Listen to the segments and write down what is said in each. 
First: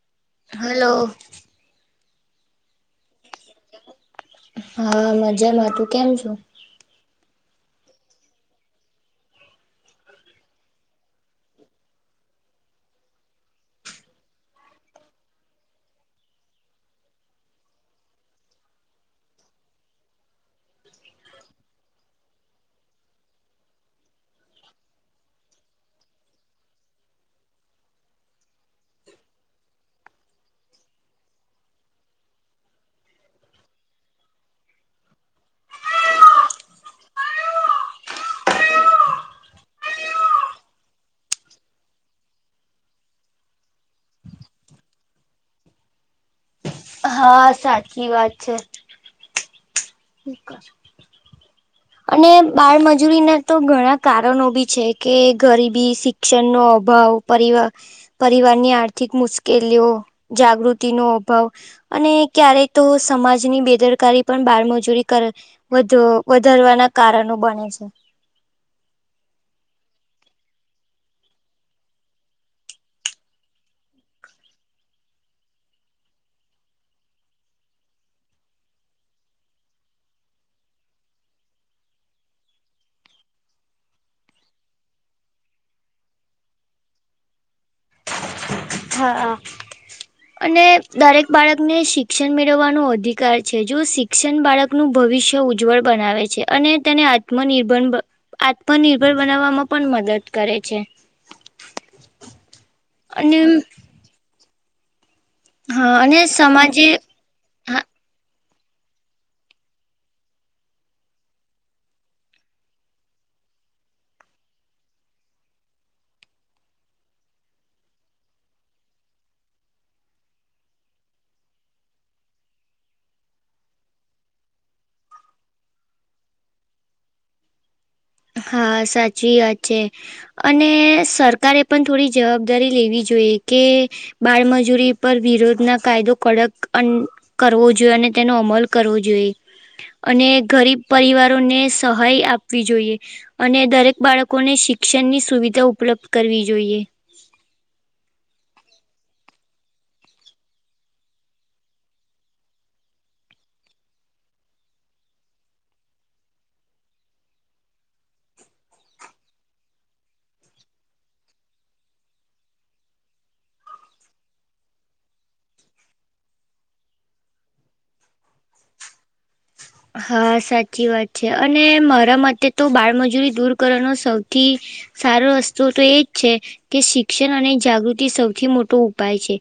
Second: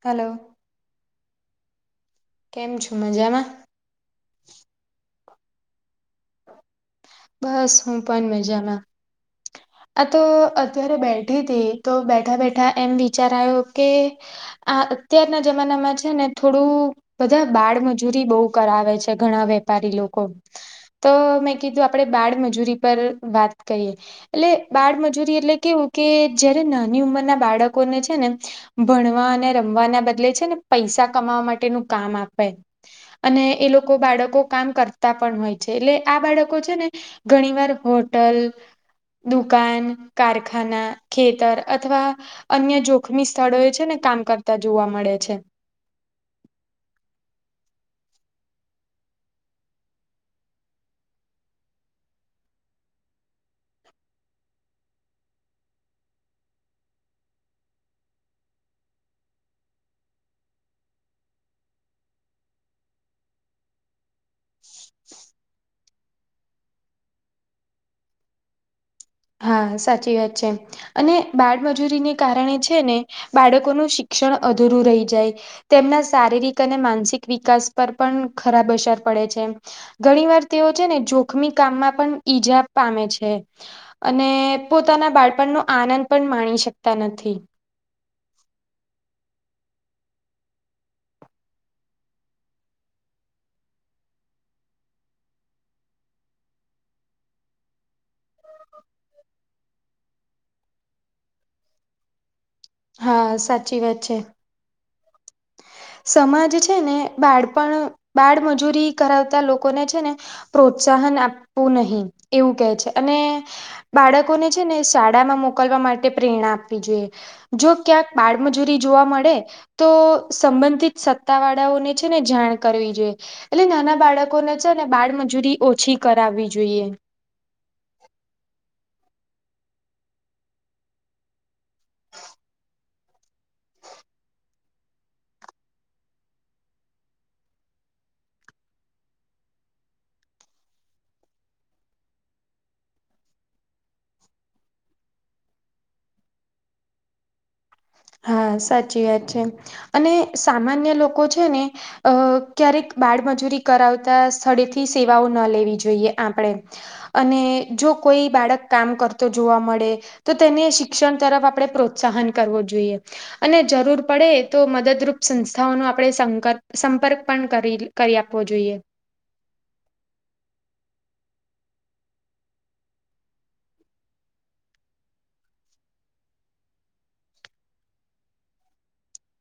Hello. Hello. કેમ છો મજામાં? હા મજામાં, તું કેમ છુ? બસ હુ પન મજા મા. આ તો અત્યારે બેઠી હતી તો બેઠા બેઠા એમ વિચારા આયો કે આ અત્યારના જમાનામાં છે ને થોડું બધા બાળમજૂરી બઉ કરાવે છે ઘણા વેપારી લોકો તો મેં કીધું આપડે બાળમજૂરી પર વાત કરીએ એટલે બાળમજૂરી એટલે કેવું કે જયારે નાની ઉંમરના બાળકોને છે ને ભણવા અને રમવાના બદલે છે ને પૈસા કમાવા માટેનું કામ આપે અને એ લોકો બાળકો કામ કરતા પણ હોય છે એટલે આ બાળકો છે ને ઘણી વાર હોટલ દુકાન, કારખાના, ખેતર અથવા અન્ય જોખમી સ્થળો એ છે ને કામ કરતા જોવા મળે છે. હા, સાચી વાત છે. [inaudible] અને બાળમજૂરી ના તો ઘણા કારનો બી છે કે ગરીબી, સિક્ ક્ષનનો અભાવ પરિવ પરિવારની આર્થિક મુશ્કેલીઓ, જાગૃતિનો અભાવ અને ક્યારે તો સમાજની બેદરકારી પણ બાળમજૂરી કર વધ વધારવાના કારનો બને છે. હા સાચી વાત છે. અને બાળમજૂરીને કારણે છે ને બાળકોનું શિક્ષણ અધૂરું રહી જાય. તેમના શારીરિક અને માનસિક વિકાસ પર પન ખરાબ અસર પડે છે. ઘણી વાર તેઓ છે ને જોખમી કામમાં પન ઈજા પામે છે. અને પોતાના બાળપણનો આનંદ પણ માણી શકતા નથી. હા આ અને દરેક બાળકને શિક્ષન મેળવવાનો અધિકાર છે જો શિક્ષન બાળક કનું ભવિષ્ય ઉજ્જવળ બનાવે છે અને તેને આત્મનિર્ભર બ આત્મનિર્ભર બનાવવામાં પન મદદ કરે છે. હા અને સાચી વાત છે. હા અને સમાજ છે સમાજે ને હા બાળપણ બાળમજૂરી કરાવતા લોકોને છે ને પ્રોત્સાહન આપવું નહીં એવું કે છે અને બાળકોને છે ને શાળામાં મોકલવા માટે પ્રેરણા આપવી જોઈએ. જો ક્યાંક બાળમજૂરી જોવા મળે તો સંબંધિત સત્તા વાળાઓને છે ને જાણ કરવી જોઈએ. એટલે નાના બાળકોને છે ને બાળમજૂરી ઓછી કરાવવી જોઈએ. હા સાચી વાત છે. અને સરકારે પણ થોડી જવાબદારી લેવી જોઈએ કે બાળમજૂરી પર વિરોધના કાયદો કડક કરવો જોઈએ અને તેનો અમલ કરવો જોઈએ. અને ગરીબ પરિવારોને સહાય આપવી જોઈએ. અને દરેક બાળકોને શિક્ષણની સુવિધા ઉપલબ્ધ કરવી જોઈએ. હા સાચી વાત છે અને સામાન્ય લોકો છે ને અ ક્યારેક બાળમજૂરી કરાવતા સ્થળેથી સેવાઓ ન લેવી જોઈએ આપણે અને જો કોઈ બાળક કામ કરતો જોવા મળે તો તેને શિક્ષણ તરફ આપણે પ્રોત્સાહન કરવું જોઈએ. અને જરૂર પડે તો મદદરૂપ સંસ્થાઓનો આપણે સંક સંપર્ક પણ કરી કરી આપવો જોઈએ. હા સાચી વાત છે અને મારા મતે તો બાળમજૂરી દૂર કરવાનો સૌથી સારો રસ્તોુ તો એજ છે કે શિક્ષણ અને જાગૃતિ સૌથી મોટો ઉપાય છે.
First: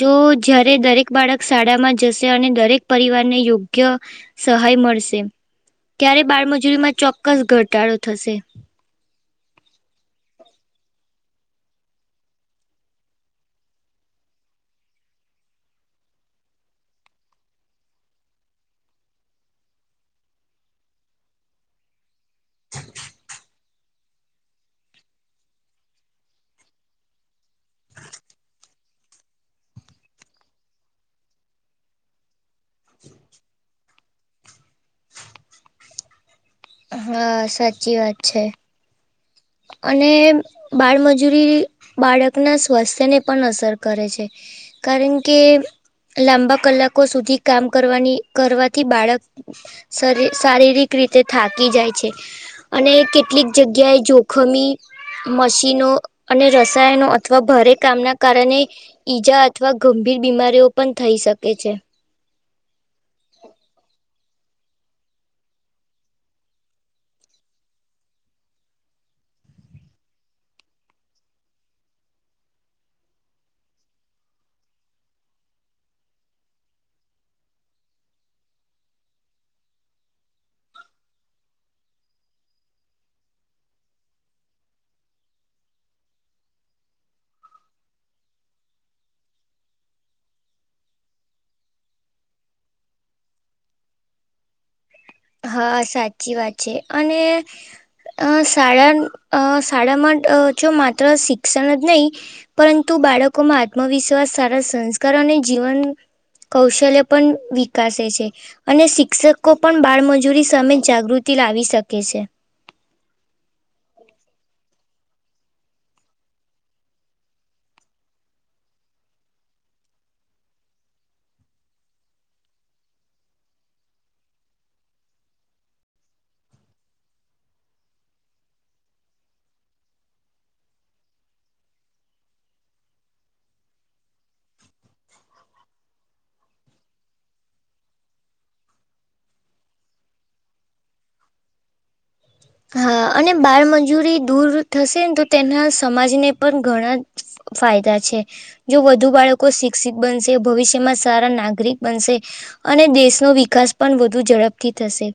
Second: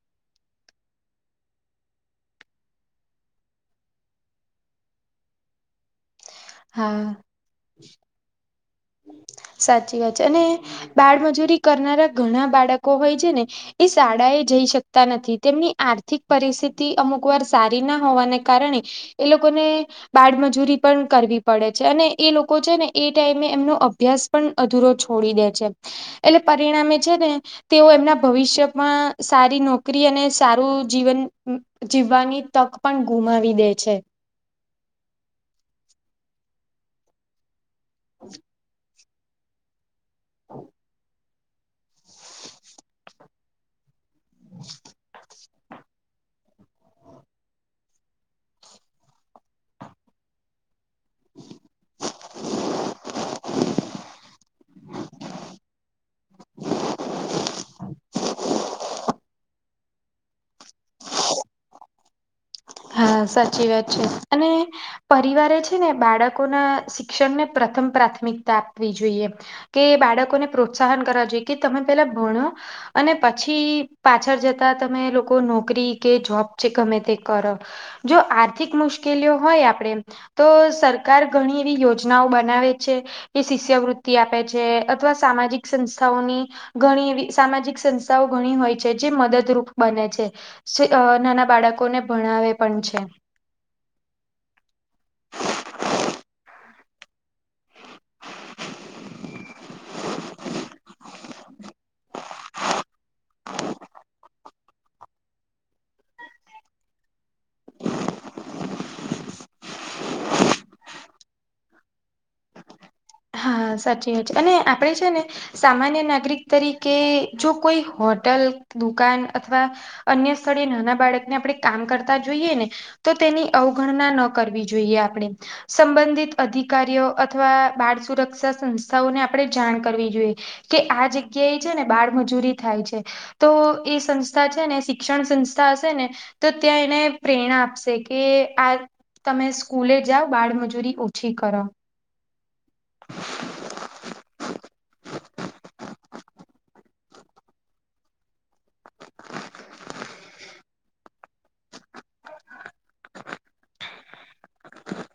જો જારે દરેક બાળક શાળામાં જશે અને દરેક પરિવારને યોગ્ય સહાય મળશે ત્યારે બાળમજૂરી માં હા ચોક્કસ ઘટાડો થશે. સાચી વાત છે અને બાળમજૂરી કરનારા ઘણા બાળકો હોય છે ને એ શાળા એ જઈ શકતા નથી તેમની આર્થિક પરિસ્થિતિ અમુક વાર સારી ના હોવાને કારણે એ લોકોને બાળમજૂરી પણ કરવી પડે છે અને એ લોકો છે ને એ ટાઈમે એમનો અભ્યાસ પણ અધૂરો છોડી દે છે. એટલે પરિણામે છે ને તેઓ એમના ભવિષ્યમાં સારી નોકરી અને સારું જીવન જીવવાની તક પણ ગુમાવી દે છે. હા સાચી વાત છે. અને બાળમજૂરી બાળકના સ્વાસ્થ્ય ને પણ અસર કરે છે. કારણ કે લાંબા કલાકો સુધી કામ કરવાની કરવાથી બાળક શારીરિક રીતે થાકી જાય છે અને કેટલીક જગ્યાએ જો જોખમી મશીનો અને રસાયણો અથવા ભારે કામના કારણે ઈજા અથવા ગંભીર બીમારીઓ પણ થઈ શકે છે. હા સાચી વાત છે અને પરિવારે છે ને બાળકોના શિક્ષણને પ્રથમ પ્રાથમિકતા આપવી જોઈએ કે બાળકોને પ્રોત્સાહન કરવા જોઈએ કે તમે પેલા ભણો અને પછી પાછળ જતા તમે લોકો નોકરી કે જોબ છે ગમે તે- કરો જો આર્થિક મુશ્કેલીઓ હોય આપણેે તો સરકાર ઘણી એવી યોજનાઓ બનાવે છે. એ શિષ્યવૃત્તિ આપે છે અથવા સામાજિક સંસ્થાઓની ઘણી એવી સામાજિક સંસ્થાઓ ઘણી હોય છે જે મદદરૂપ બને છે. નાના બાળકોને ભણાવે પણ છે હા સાચી વાત છે અને અ શાળા શાળામાં છ માત્ર શિક્ષણ જ નહીં પરંતુ બાળકોમાં આત્મવિશ્વાસ સારા સંસ્કાર અને જીવન કૌશલ્ય પણ વિકાસે છે અને શિક્ષકો પણ બાળમજૂરી સામે જાગૃતિ લાવી શકે છે. હા સાચી વાત છે અને આપડે છે ને સામાન્ય નાગરિક તરીકે જો કોઈ હોટલ દુકાન અથવા અન્ય સ્થળે નાના બાળકને આપણે કામ કરતા જોઈએ ને- તો તેની અવગણના ન કરવી જોઈએ આપણે. સંબંધિત અધિકારીઓ અથવા બાળ સુરક્ષા સંસ્થાઓને આપણે જાણ કરવી જોઈએ. કે આ જગ્યા એ છે ને બાળમજૂરી થાય છે. તો એ સંસ્થા છે ને શિક્ષણ સંસ્થા હશે ને તો ત્યાં એને પ્રેરણા આપશે કે આ તમે સ્કૂલે જાવ બાળમજૂરી ઓછી કરો. હા અને બાળમજૂરી દૂર થશે ન તો તેના સમાજને પણ ઘણા જ ફાયદા છે. જો વધુ બાળકો શિક્ષિત બનશે ભવિષ્યમાં સારા નાગરિક બનશે. અને દેશનો વિકાસ પણ વધુ ઝડપથી થશે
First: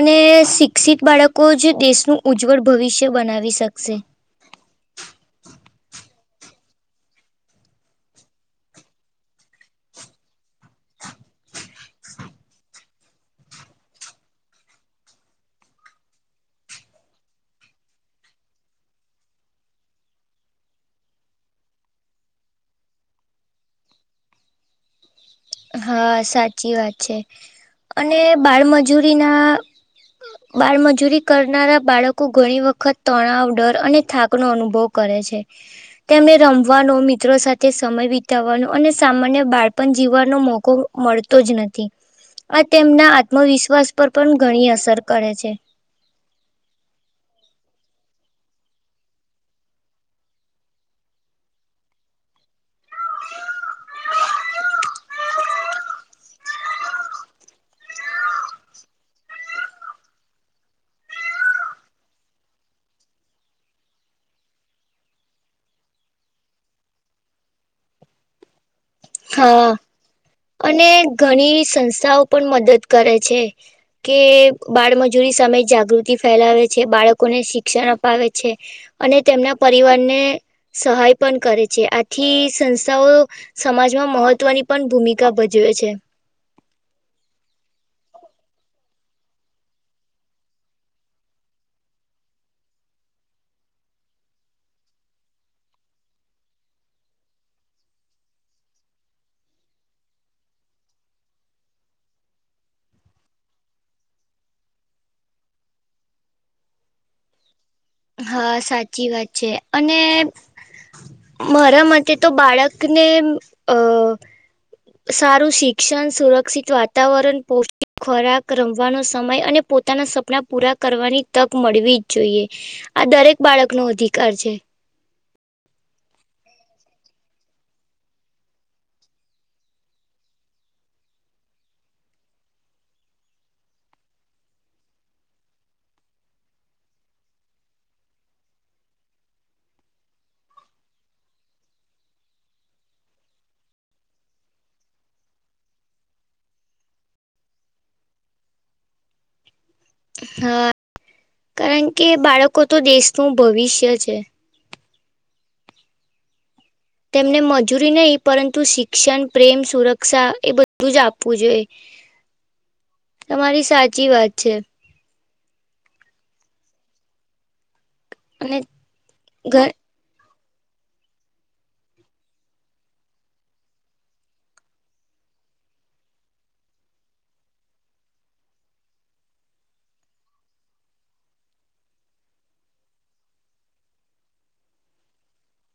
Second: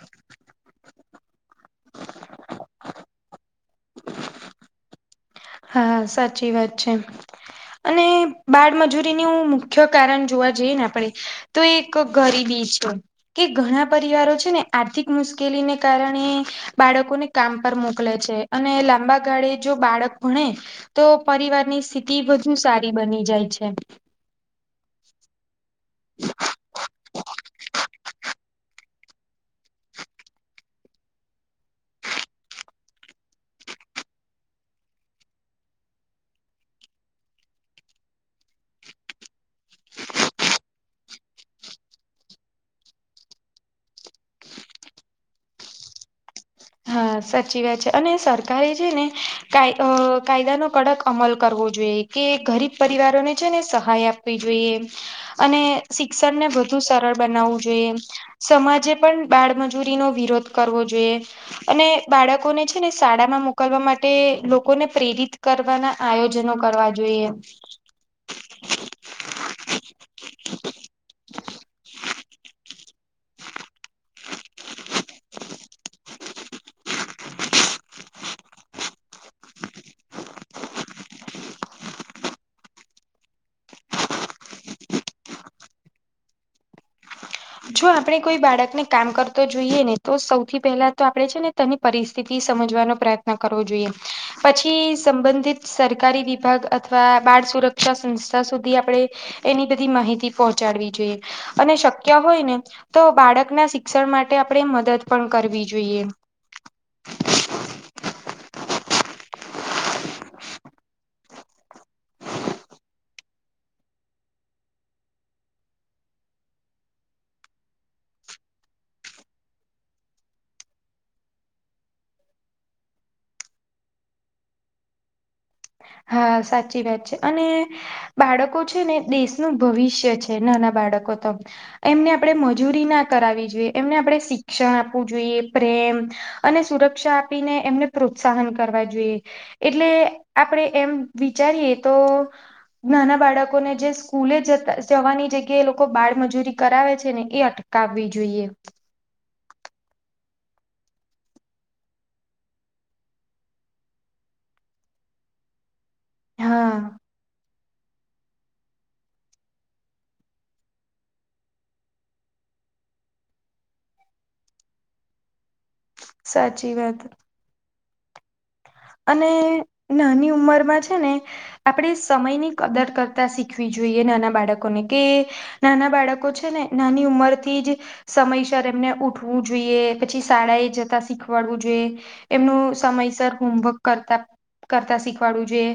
અને શિક્ષિત બાળક કો જ દેશનું ઉજ્જવળ ભવિષ્ય બનાવી શકશે. હા સાચી વાત છે. અને બાળમજૂરીની ઉં મુખ્ય કારન જોવા જઈએ ને આપણેે તો એક ગરીબી છે. કે ઘણા પરિવારો છે ને આર્થિક મુશ્કેલીને કારણે બાળકોને કામ પર મોકલે છે અને લાંબા ગાળે જો બાળક ભણે તો પરિવારની સ્થિતિ વધુ સારી બની જાય છે. હા સાચી વાત છે અને બાળમજૂરીના બાળમજૂરી કરનારા બાળકો ઘણી વખત તણાવ, ડર અને થાકનોો અનુભવ કરે છે. તેમને રમવાનો, મિત્રો સાથે સમય વિતાવવાનો અને સામાન્ય બાળપણ જીવન નો મોકો મળતો જ નથી. આ તેમના આત્મવિશ્વાસ પર પણ ઘણી અસર કરે છે. હા સાચી વાત છે અને સરકારે છે ને કાયદ કાયદાનો કડક અમલ કરવો જોઈએ. કે ગરીબ પરિવારોને છે ને સહાય આપવી જોઈએ. અને શિક્ષણને વધુ સરળ બનાવવું જોઈએ. સમાજે પણ બાળમજૂરીનો વિરોધ કરવો જોઈએ. અને બાળકોને છે ને શાળા માં મોકલવા માટે લોકોને પ્રેરિત કરવાના આયોજનો કરવા જોઈએ. હા અને ઘની સંસ્થાઓ પન મદદ કરે છે. કે બાળમજૂરી સામે જાગૃતિ ફેલાવે છે, બાળકોને શિક્ષણ અપાવે છે. અને તેમના પરિવારને સહાય પન કરે છે આથી સંસ્થાઓ સમાજમાં મહત્ત્વની પન ભૂમિકા ભજવે છે. જો આપણે કોઈ બાળકને કામ કરતો જોઈએ ને તો સૌથી પહેલા તો આપડે છે ને તેની પરિસ્થિતિ સમજવાનો પ્રયત્ન કરવો જોઈએ. પછી સંબંધિત સરકારી વિભાગ અથવા બાળ સુરક્ષા સંસ્થા સુધી આપડે એની બધી માહિતી પહોંચાડવી જોઈએ અને શક્ ક્ય હોય ને તો બાળકના શિક્ષણ માટે આપણે મદદ પણ કરવી જોઈએ. હા સાચી વાત છે અને મારા મતે તો બાળકને અ સારું શિક્ષણ, સુરક્ષિત વાતાવરન, પોષ્ટિક ખોરાક, રમવાનો સમય અને પોતાના સપના પૂરા કરવાની તક મળવી જ જોઈએ આ દરેક બાળકનો અધિકાર છે. હા સાચી વાત છે અને બાળકો છે ને દેશનું ભવિષ્ય છે નાના બાળકો તો એમને આપણે મજૂરી ના કરાવવી જોઈએ એમને આપણે શિક્ષણ આપવું જોઈએ પ્રેમ અને સુરક્ષા આપીને એમને પ્રોત્સાહન કરવા જોઈએ એટલે આપણે એમ વિચારીએ તો નાના બાળકોને જે સ્કૂલે જતા જવાની જગ્યાએ એ લોકો બાળમજૂરી કરાવે છે ને એ અટ કાવવી જોઈએ. હા કારણ કે બાળકો તો દેશનું ભવિષ્ય છે. હા તેમને મજૂરી નહી પરંતુ શિક્ષણ, પ્રેમ, સુરક્ષા એ બધું જ આપવું જોઈએ. તમારી સાચી વાત છે સાચી વાત અને અને ઘ નાની ઉંમરમાં છે ને આપણે સમયની કદર કરતા શીખવી જોઈએ નાના બાળકોને કે નાના બાળકો છે ને નાની ઉંમર થી જ સમયસર એમને ઉઠવું જોઈએ પછી શાળાએ જતા શીખવાડવું જોઈએ એમનું સમયસર હોમવર્ક કરતા કરતા શીખવાડું જોયે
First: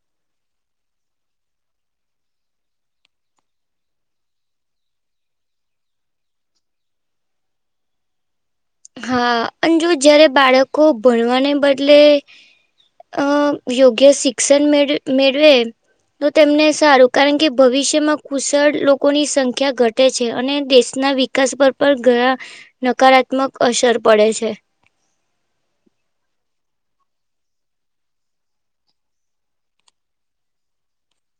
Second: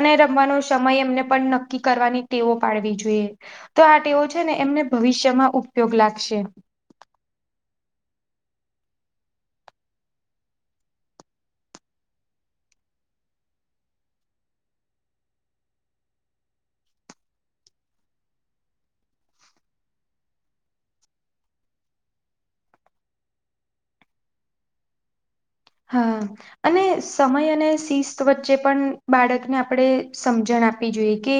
અને રમવાનો સમય એમને પણ નક્કી કરવાની ટેવો પાડવી જોઈએ તો આ ટેવો છે ને એમને ભવિષ્યમાં ઉપયોગ લાગશે હા અજુ જયારે બાળકો ભણવાને બદલે અ યોગ્ય શિક્ષણ મેળ મેળવે તો તેમને સારું કારણ કે ભવિષ્યમાં કુશળ લોકોની સંખ્યા ઘટે છે અને દેશના વિકાસ પર પણ ઘણા નકારાત્મક અસર પડે છે હા અને સમય અને શિસ્ત વચ્ચે પણ બાળકને આપણે સમજણ આપવી જોઈએ કે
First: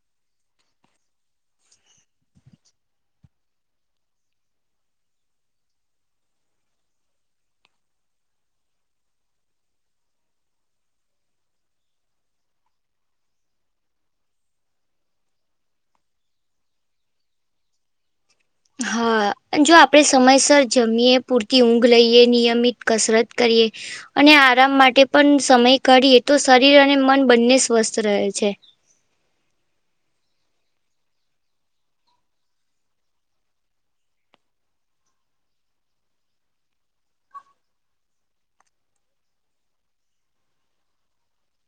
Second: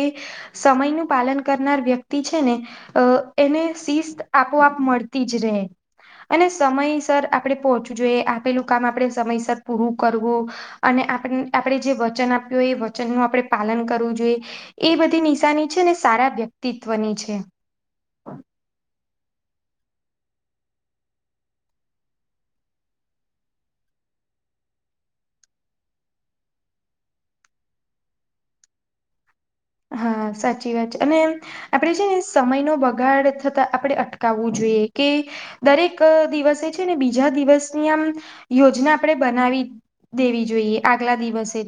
સમય નું પાલન કરનાર વ્યક્તિ છે ને અ એને શિસ્ત આપોઆપ મળતી જ રહે અને સમયસર આપડે પહોંચવું જોઈએ આપેલું કામ આપણેે સમયસર પૂરું કરવું અને આપણેે જે વચન આપ્યું હોય એ વચનનું આપણે પાલન કરવું જોઈએ એ બધી નિશાની છે ને સારા વ્યક્તિત્વની છે હા અને જો આપડણે સમયસર જમીયએ પૂરતી ઊંઘ લઈએ નિયમિત કસરત કરીએ અને આરામ માટે પણ સમય ઘાઢએ તો શરીર અને મન બંને સ્વસ્થ રહે છે હા સાચી વાત છે અને આપણે છે ને સમય નો બગાડ થતા આપણે અટકાવવું જોઈએ કે દરેક દિવસે છે ને બીજા દિવસની આમ યોજના આપણે બનાવી દેવી જોઈએ આગલા દિવસે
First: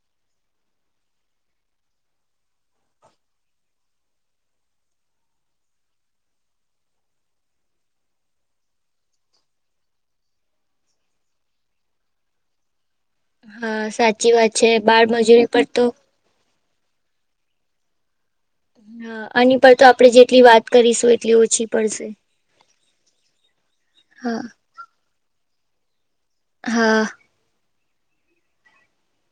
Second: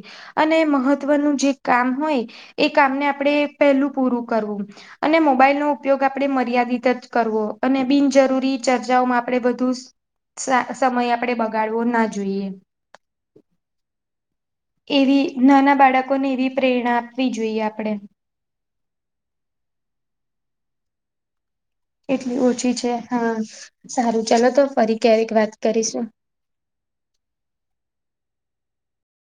અને મહત્વનું જે કામ હોય એ કામને આપણે પહેલું પૂરું કરવું અને મોબાઈલનો ઉપયોગ આપણે મર્યાદિત જ કરવો અને બિનજરૂરી ચર્ચાઓમાં આપણે બધૂ જ સમય આપણેે બગાડવો ના જોઈએ હા સાચી વાત છે બાળમજૂરી પર તો ને એવી પ્રેરણા આપવી જોઈએ આપણે હા આની પર તો આપડે જેટલી વાત કરીશું એટલી ઓછી પડશે ઓછી છે હા સારું હા ચાલો તો ફરી ક્યારેક વાત કરીશું હા